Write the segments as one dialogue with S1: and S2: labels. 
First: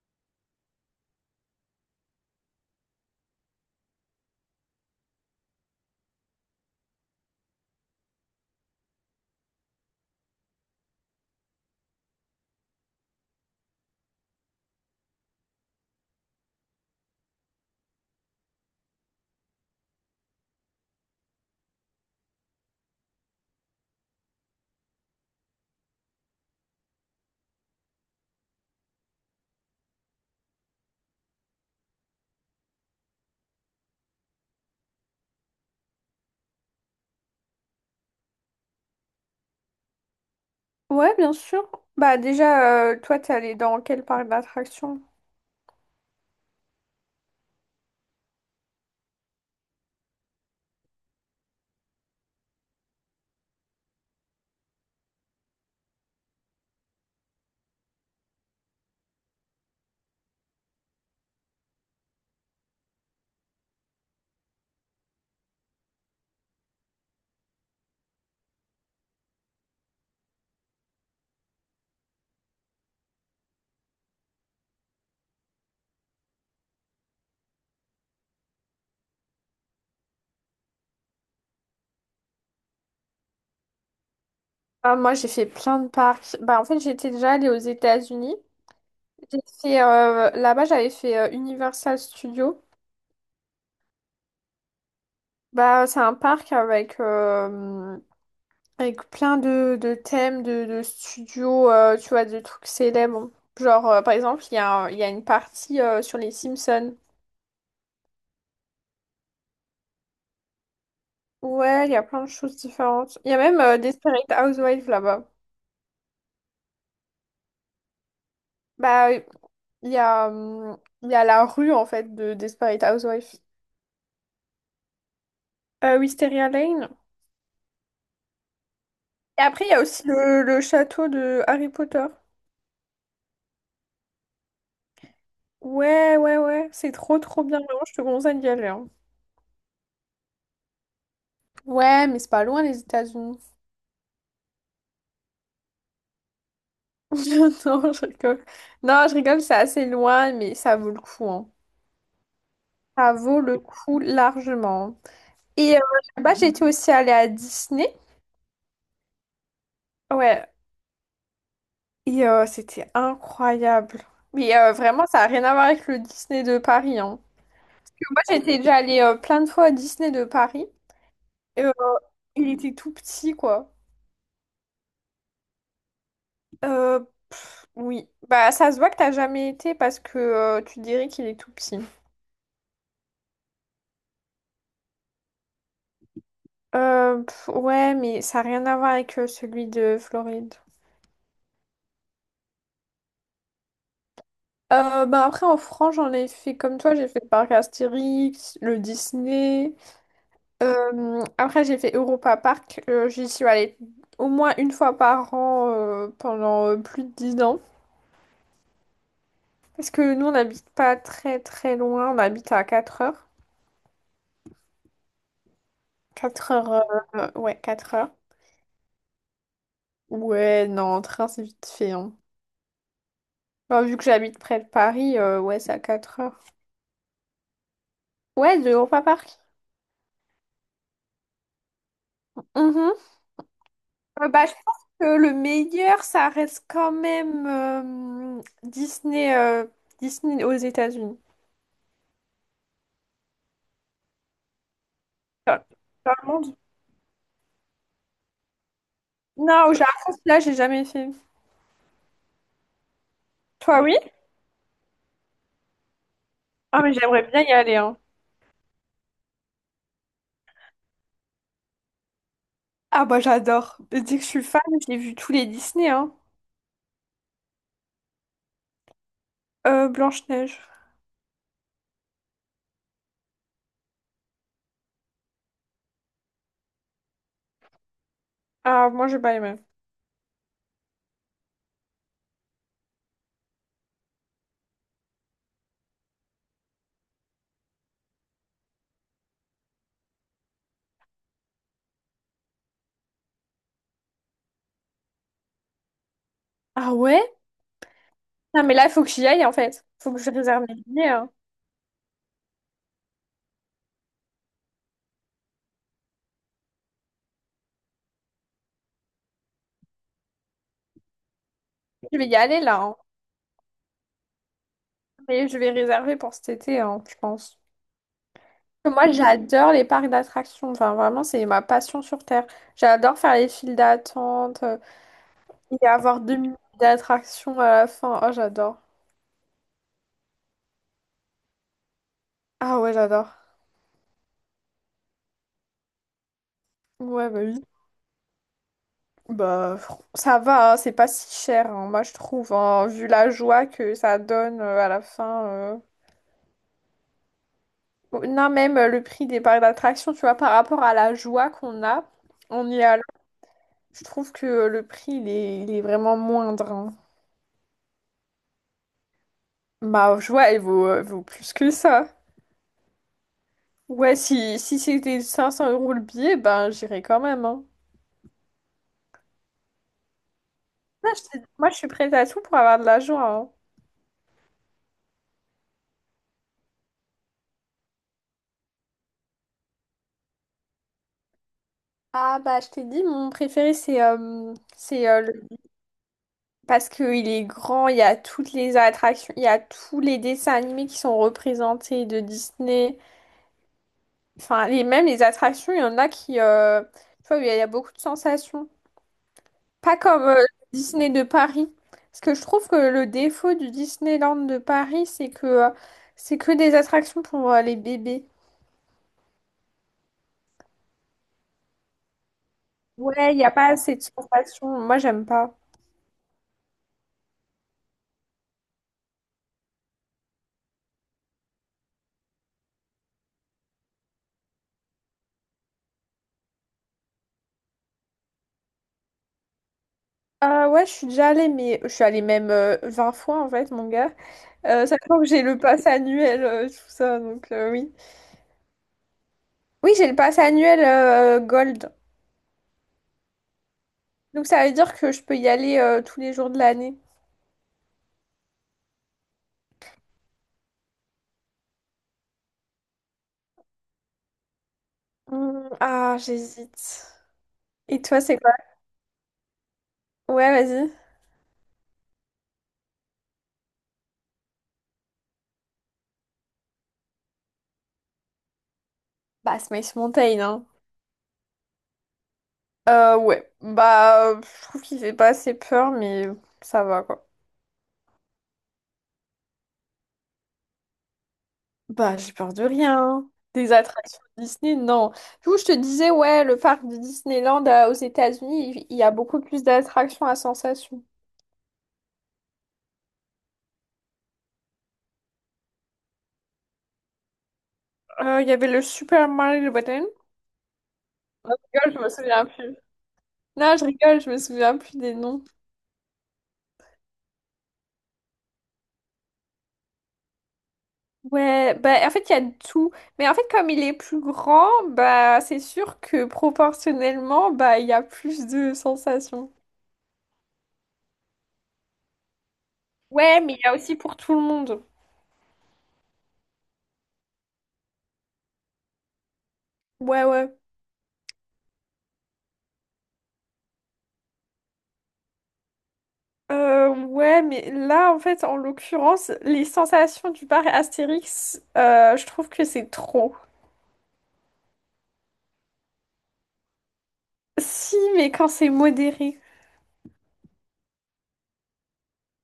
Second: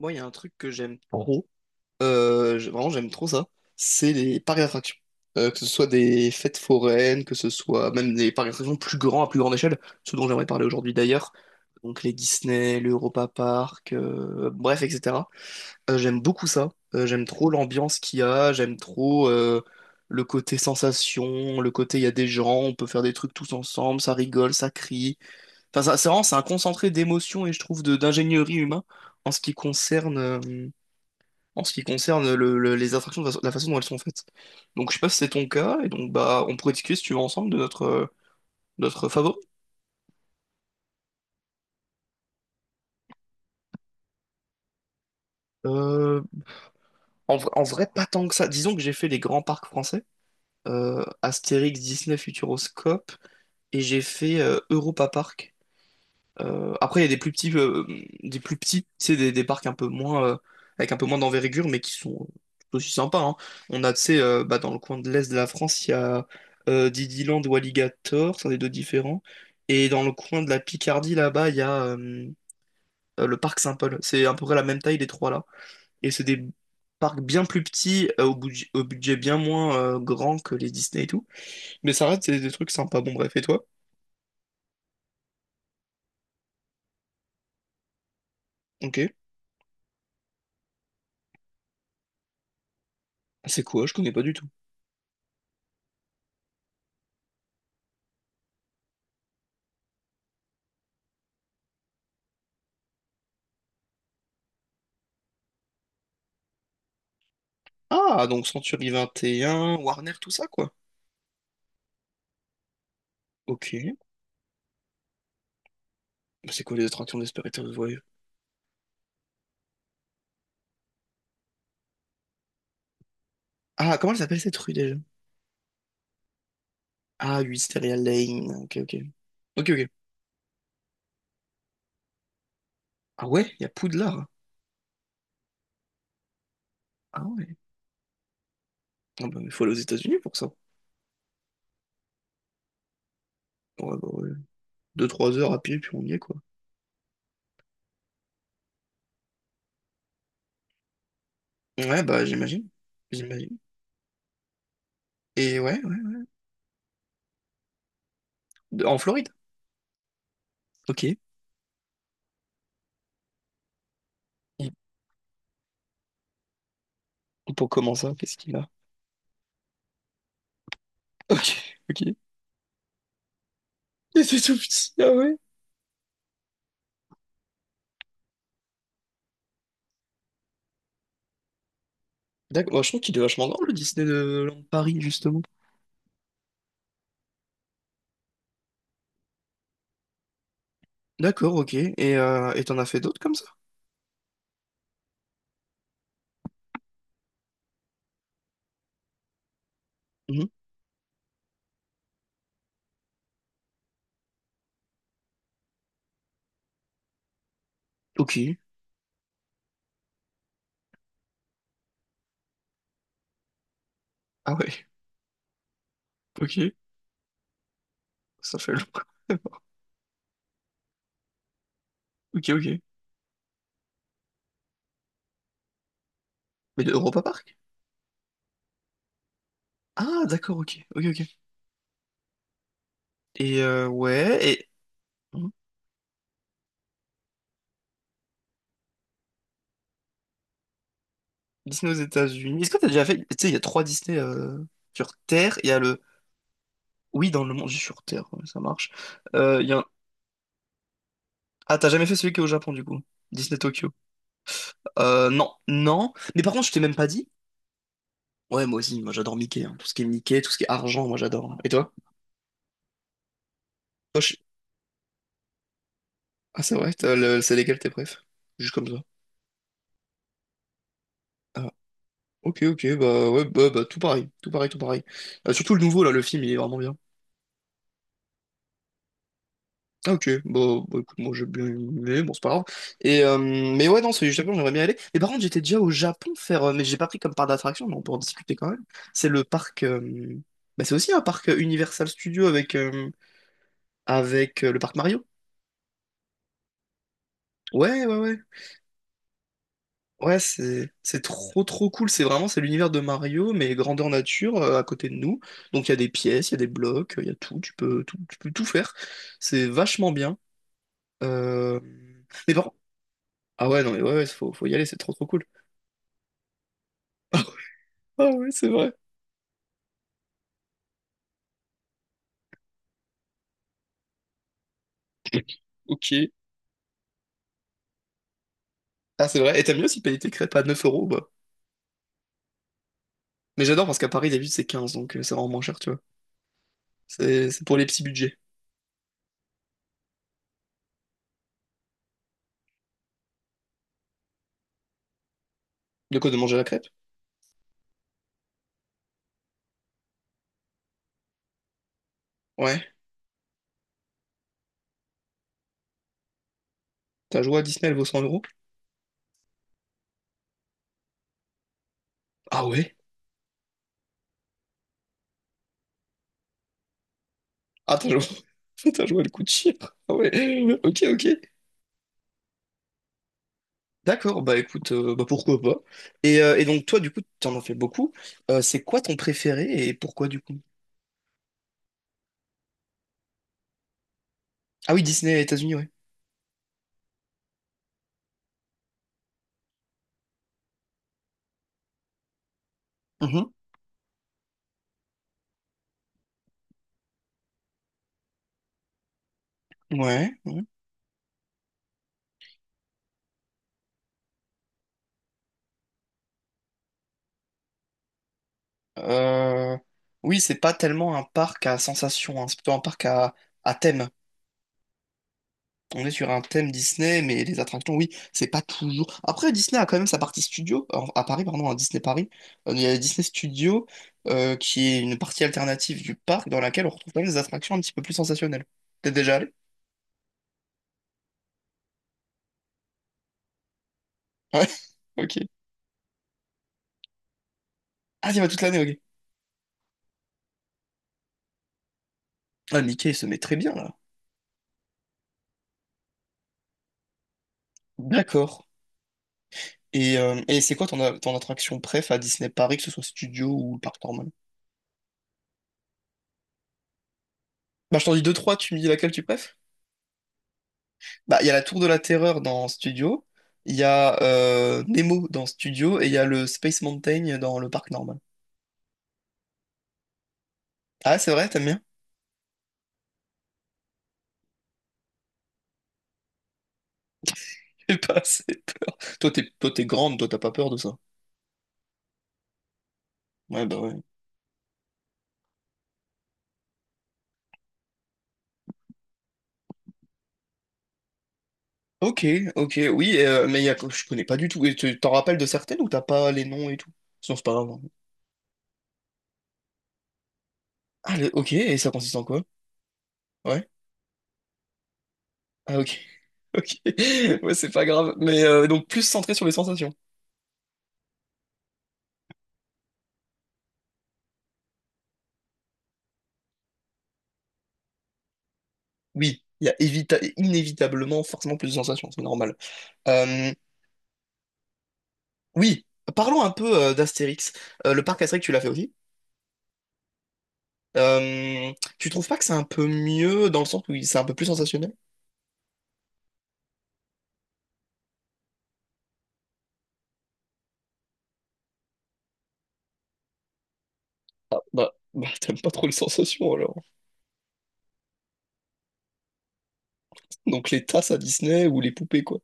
S1: Moi, il y a un truc que j'aime trop, vraiment j'aime trop ça, c'est les parcs d'attractions. Que ce soit des fêtes foraines, que ce soit même des parcs d'attractions plus grands, à plus grande échelle, ce dont j'aimerais parler aujourd'hui d'ailleurs, donc les Disney, l'Europa Park, bref, etc. J'aime beaucoup ça, j'aime trop l'ambiance qu'il y a, j'aime trop le côté sensation, le côté il y a des gens, on peut faire des trucs tous ensemble, ça rigole, ça crie. Enfin, c'est vraiment, c'est un concentré d'émotions et je trouve de d'ingénierie humain en ce qui concerne... euh, en ce qui concerne les attractions, de la façon dont elles sont faites. Donc je sais pas si c'est ton cas, et donc bah on pourrait discuter si tu veux ensemble de notre favori.
S2: Ouais, bien sûr. Bah déjà, toi, t'es allée dans quel parc d'attractions?
S1: Euh, en vrai, pas tant que ça. Disons que j'ai fait les grands parcs français, Astérix, Disney, Futuroscope, et j'ai fait Europa Park. Après, il y a des plus petits, c'est des parcs un peu moins, avec un peu moins d'envergure, mais qui sont tout aussi sympas, hein. On a, tu sais, bah, dans le coin de l'est de la France, il y a Didyland ou Alligator, c'est des deux différents. Et dans le coin de la Picardie, là-bas, il y a le parc Saint-Paul. C'est à peu près la même taille, les trois là. Et c'est des parcs bien plus petits, au budget bien moins grand que les Disney et tout. Mais ça reste des trucs sympas. Bon, bref, et toi?
S2: Ah, moi, j'ai fait plein de parcs. Bah, en fait, j'étais déjà allée aux États-Unis.
S1: Ok.
S2: J'ai fait, là-bas, j'avais fait Universal Studios.
S1: C'est quoi? Je connais pas du tout.
S2: Bah, c'est un parc avec plein de thèmes, de studios, tu vois, de trucs célèbres. Genre, par exemple, il y a une partie sur les Simpsons.
S1: Ah, donc Century 21, Warner, tout ça, quoi.
S2: Ouais, il y a plein de choses différentes. Il y a même
S1: Ok.
S2: Desperate Housewives là-bas.
S1: Bah, c'est quoi les attractions d'Esperitus Voyage?
S2: Bah, Il y a, hum, il y a la rue, en fait, de Desperate Housewives.
S1: Ah, comment elle s'appelle cette rue déjà?
S2: Wisteria Lane.
S1: Ah, Wisteria Lane. Ok, ok.
S2: Et après,
S1: Ok,
S2: il y a
S1: ok.
S2: aussi le château de Harry Potter.
S1: Ah ouais, il y a Poudlard.
S2: Ouais, ouais, ouais. C'est trop,
S1: Ah
S2: trop
S1: ouais.
S2: bien. Vraiment, je te conseille d'y aller, hein.
S1: Ah bah, il faut aller aux États-Unis pour ça.
S2: Ouais, mais c'est pas loin, les États-Unis.
S1: Ouais, bah, ouais. Deux, trois heures à pied, puis on y est, quoi.
S2: Non, je rigole. Non, je rigole, c'est assez loin, mais ça vaut le coup, hein.
S1: Ouais, bah, j'imagine.
S2: Ça vaut
S1: J'imagine.
S2: le coup largement.
S1: Et
S2: Et
S1: ouais, ouais.
S2: là-bas, j'étais aussi allée à Disney.
S1: En Floride.
S2: Ouais.
S1: Ok. Et
S2: Et c'était incroyable. Mais vraiment, ça n'a rien à voir avec le Disney de Paris, hein.
S1: pour comment ça,
S2: Moi,
S1: qu'est-ce qu'il
S2: j'étais
S1: a?
S2: déjà allée plein de fois à Disney de Paris.
S1: Ok,
S2: Et,
S1: ok.
S2: il était tout petit, quoi.
S1: Et c'est tout petit, ah ouais.
S2: Euh, oui. Bah, ça se voit que t'as jamais été parce que tu dirais qu'il est tout petit.
S1: D'accord, bah, je trouve qu'il est vachement grand, le Disneyland Paris, justement.
S2: Ouais, mais ça n'a rien à voir avec celui de Floride.
S1: D'accord, ok. Et t'en as fait d'autres comme ça?
S2: Bah après, en France, j'en ai fait comme toi. J'ai fait le parc Astérix, le Disney.
S1: Mhm.
S2: Après, j'ai fait Europa Park. J'y suis allée au moins une fois par an, pendant plus de 10 ans.
S1: Ok.
S2: Parce que nous, on n'habite pas très très loin, on habite à 4 heures.
S1: Ah ouais,
S2: quatre
S1: ok.
S2: heures, ouais, 4 heures.
S1: Ça fait longtemps.
S2: Ouais, non, en train, c'est vite fait, hein.
S1: Ok, ok.
S2: Bah, vu que j'habite près de Paris, ouais, c'est à 4 heures.
S1: Mais de Europa Park?
S2: Ouais, de Europa Park.
S1: Ah, d'accord, ok. Ok, ok.
S2: Mhm.
S1: Et ouais,
S2: Bah, je pense que le
S1: Mhm.
S2: meilleur, ça reste quand même Disney aux États-Unis.
S1: Disney aux États-Unis. Est-ce que t'as déjà fait. Tu sais, il y a trois Disney sur Terre.
S2: Dans
S1: Il y a le.
S2: dans le monde.
S1: Oui, dans le monde, je sur Terre, ouais, ça marche.
S2: Non,
S1: Il y
S2: au
S1: a
S2: Japon, là, j'ai jamais fait.
S1: Ah, t'as jamais fait celui qui est au Japon, du coup? Disney
S2: Toi,
S1: Tokyo.
S2: oui?
S1: Non, non. Mais par contre, je t'ai
S2: Ah, mais
S1: même pas
S2: j'aimerais
S1: dit.
S2: bien y aller, hein.
S1: Ouais, moi aussi, moi j'adore Mickey, hein. Tout ce qui est Mickey, tout ce qui est argent, moi j'adore. Et toi?
S2: Ah, bah, j'adore. Dès que je
S1: Toi,
S2: suis fan, j'ai vu tous les Disney, hein.
S1: Ah, c'est vrai, c'est légal tes préf. Juste comme ça.
S2: Blanche-Neige.
S1: Ah, ok, ok, bah ouais, bah, bah, tout pareil, tout pareil, tout pareil. Surtout le nouveau, là, le film, il est vraiment bien.
S2: Ah, moi, j'ai pas aimé.
S1: Ah, ok, bah, bah, écoute, moi j'ai bien aimé, bon, c'est pas grave. Et, mais ouais, non, c'est du Japon, j'aimerais bien y aller. Mais par contre, j'étais déjà au Japon faire, mais j'ai pas pris comme parc d'attraction, mais on peut en discuter quand même. C'est le parc, bah, c'est aussi un parc Universal Studio avec le parc Mario.
S2: Ah ouais?
S1: Ouais, ouais, ouais,
S2: Non, mais là, il faut que j'y aille, en fait. Faut que je
S1: ouais,
S2: réserve mes
S1: c'est
S2: billets,
S1: c'est
S2: hein.
S1: trop trop cool. C'est l'univers de Mario, mais grandeur nature à côté de nous. Donc il y a des pièces, il y a des blocs, il y a tout. Tu peux tout faire. C'est vachement bien. Euh...
S2: Je vais y
S1: Mais
S2: aller,
S1: bon.
S2: là, hein.
S1: Ah ouais, non mais ouais, ouais, faut y aller. C'est trop trop cool.
S2: Mais je vais réserver pour cet été, hein, je pense.
S1: Ah ouais, c'est vrai.
S2: Parce que moi, j'adore les parcs d'attractions. Enfin, vraiment, c'est ma passion sur Terre. J'adore faire les files d'attente, et avoir
S1: Ok.
S2: 2 minutes d'attraction à la fin. Oh, j'adore.
S1: Ah c'est vrai. Et t'aimes mieux aussi payer tes crêpes à 9 euros, bah.
S2: Ah ouais, j'adore.
S1: Mais j'adore parce qu'à Paris d'habitude c'est 15 donc c'est vraiment moins cher, tu vois.
S2: Ouais, bah
S1: C'est
S2: oui.
S1: c'est pour les petits budgets.
S2: Bah, ça va, hein, c'est pas si cher, hein, moi, je trouve, hein, vu la joie que ça donne à la fin.
S1: De quoi de manger la crêpe?
S2: Non, même le prix des parcs d'attraction, tu vois, par rapport à la joie qu'on a en y
S1: Ouais.
S2: allant, je trouve que le prix, il est vraiment moindre, hein.
S1: T'as joué à Disney, elle vaut 100 euros?
S2: Ma joie, elle vaut plus que ça.
S1: Ah ouais?
S2: Ouais, si c'était 500 euros le billet, ben j'irais quand même, hein.
S1: Ah, t'as joué... t'as joué le coup de chire. Ah ouais. Ok, ok.
S2: Moi, je suis prête à tout pour avoir de la joie, hein.
S1: D'accord, bah écoute, bah pourquoi pas. Et donc toi, du coup, t'en as fait beaucoup. C'est quoi ton préféré et pourquoi du coup?
S2: Ah, bah, je t'ai dit, mon préféré, c'est euh,
S1: Ah oui,
S2: c'est euh,
S1: Disney
S2: le-
S1: États-Unis, ouais.
S2: parce qu'il est grand, il y a toutes les attractions, il y a tous les dessins animés qui sont représentés de Disney.
S1: Mhm.
S2: Enfin, même les attractions, il y en a qui, tu vois, il y a beaucoup de sensations. Pas comme
S1: Ouais, ouais.
S2: Disney de Paris. Parce que je trouve que le défaut du Disneyland de Paris, c'est que des attractions pour les bébés.
S1: Euh, Oui, c'est pas tellement un parc à sensation, hein. C'est plutôt un parc à,
S2: Ouais, il n'y a pas
S1: à
S2: assez de
S1: thème.
S2: sensations. Moi, j'aime pas.
S1: On est sur un thème Disney, mais les attractions, oui, c'est pas toujours. Après, Disney a quand même sa partie studio, à Paris, pardon, à Disney Paris. Il y a Disney Studio, qui est une partie alternative du parc dans laquelle on retrouve quand même des attractions un petit peu plus sensationnelles. T'es déjà allé?
S2: Ouais, je suis déjà allée, mais je suis allée même 20 fois en fait, mon gars.
S1: Ouais,
S2: Sachant que
S1: ok.
S2: j'ai le pass annuel, tout ça, donc oui.
S1: Ah, t'y vas toute l'année, ok.
S2: Oui, j'ai le pass annuel Gold.
S1: Ah, Mickey, il se met très bien là.
S2: Donc ça veut dire que je peux y aller tous les jours de l'année.
S1: D'accord. Et c'est quoi ton attraction préf à Disney Paris, que ce soit studio ou le parc normal?
S2: Hmm, ah, j'hésite.
S1: Bah,
S2: Et
S1: je t'en
S2: toi,
S1: dis deux,
S2: c'est quoi?
S1: trois, tu me dis laquelle tu préfères?
S2: Ouais, vas-y.
S1: Bah, il y a la Tour de la Terreur dans Studio, il y a Nemo dans Studio et il y a le Space Mountain dans le parc normal.
S2: Bah, Smash Mountain, hein.
S1: Ah, c'est vrai, t'aimes bien?
S2: Ouais. Bah, je trouve qu'il fait pas assez peur, mais ça va, quoi.
S1: J'ai pas assez peur. Toi, t'es grande, toi, t'as pas peur de ça.
S2: Bah, j'ai peur de rien, hein.
S1: Ouais,
S2: Des
S1: bah ouais.
S2: attractions Disney, non. Du coup, je te disais, ouais, le parc de Disneyland, aux États-Unis, il y a beaucoup plus d'attractions à sensation.
S1: Ok, ok, oui, mais je connais pas du tout. Et tu t'en rappelles de certaines ou t'as pas les noms et tout? Sinon, c'est pas grave, hein.
S2: Il y avait le Super Mario Button.
S1: Ah, ok,
S2: Non,
S1: et
S2: je
S1: ça
S2: rigole, je me
S1: consiste en quoi?
S2: souviens plus.
S1: Ouais.
S2: Non, je rigole, je me souviens plus des noms.
S1: Ah, ok. Ok. Ouais, c'est pas grave. Mais donc, plus centré sur les sensations.
S2: Ouais, bah en fait, il y a de tout. Mais en fait, comme il est plus grand, bah c'est sûr que proportionnellement, bah il y a plus de
S1: Oui,
S2: sensations.
S1: il y a inévitablement forcément plus de sensations, c'est normal.
S2: Ouais,
S1: Euh,
S2: mais il y a aussi pour tout le monde.
S1: Oui, parlons un peu d'Astérix. Le parc Astérix, tu l'as fait aussi.
S2: Ouais, ouais.
S1: Euh, tu trouves pas que c'est un peu mieux dans le sens où c'est un peu plus sensationnel?
S2: Ouais, mais là, en fait, en l'occurrence, les sensations du bar Astérix, je trouve que c'est trop.
S1: Ah, bah, bah, t'aimes pas trop les sensations alors.
S2: Si, mais quand c'est modéré.
S1: Donc les tasses à Disney ou les poupées quoi.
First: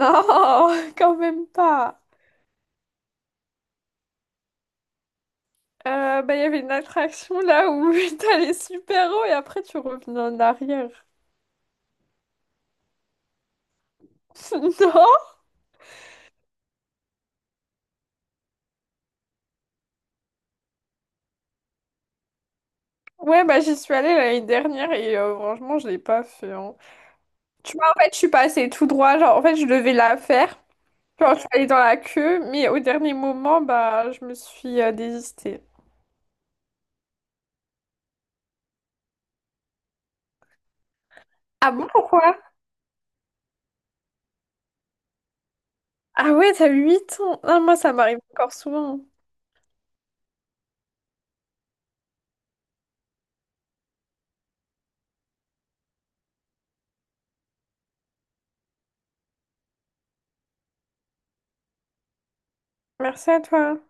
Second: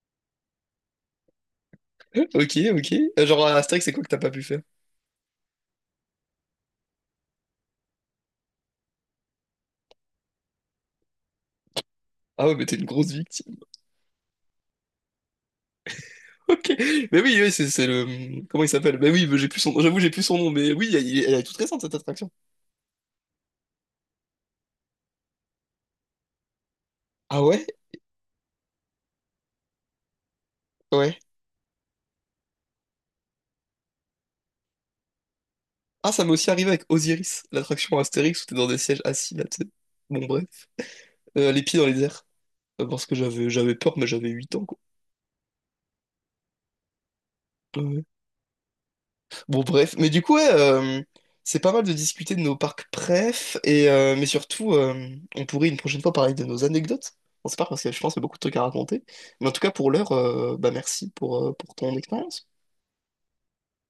S2: Non, quand même pas.
S1: Ok, ok. Genre à Astérix, c'est quoi que t'as pas pu faire?
S2: Bah, il y avait une attraction là où t'allais super haut et après tu revenais en arrière.
S1: Ah ouais, mais t'es une grosse victime.
S2: Non.
S1: Ok. Mais oui, oui, c'est le. Comment il s'appelle? Mais oui, mais j'ai plus son nom. J'avoue, j'ai plus son nom. Mais oui, elle est toute récente cette attraction.
S2: Ouais, bah j'y suis allée l'année dernière et franchement, je l'ai pas fait, hein.
S1: Ah ouais?
S2: Tu vois, en fait, je suis passée tout droit. Genre, en fait, je devais la faire.
S1: Ouais.
S2: Genre, je suis allée dans la queue, mais au dernier moment, bah, je me suis désistée.
S1: Ah, ça m'est aussi arrivé avec Osiris, l'attraction Astérix où t'es dans des sièges assis là, tu sais. Bon, bref. Les
S2: Ah
S1: pieds dans
S2: bon,
S1: les airs.
S2: pourquoi?
S1: Parce que j'avais peur, mais j'avais 8 ans, quoi.
S2: Ah ouais, t'as 8 ans. Ah, moi,
S1: Ouais,
S2: ça
S1: ouais.
S2: m'arrive encore souvent.
S1: Bon, bref. Mais du coup, ouais, c'est pas mal de discuter de nos parcs préf, et, mais surtout, on pourrait une prochaine fois parler de nos anecdotes. On sait pas, parce que je pense qu'il y a beaucoup de trucs à raconter. Mais en tout cas, pour l'heure, bah, merci pour ton expérience.
S2: Merci à toi.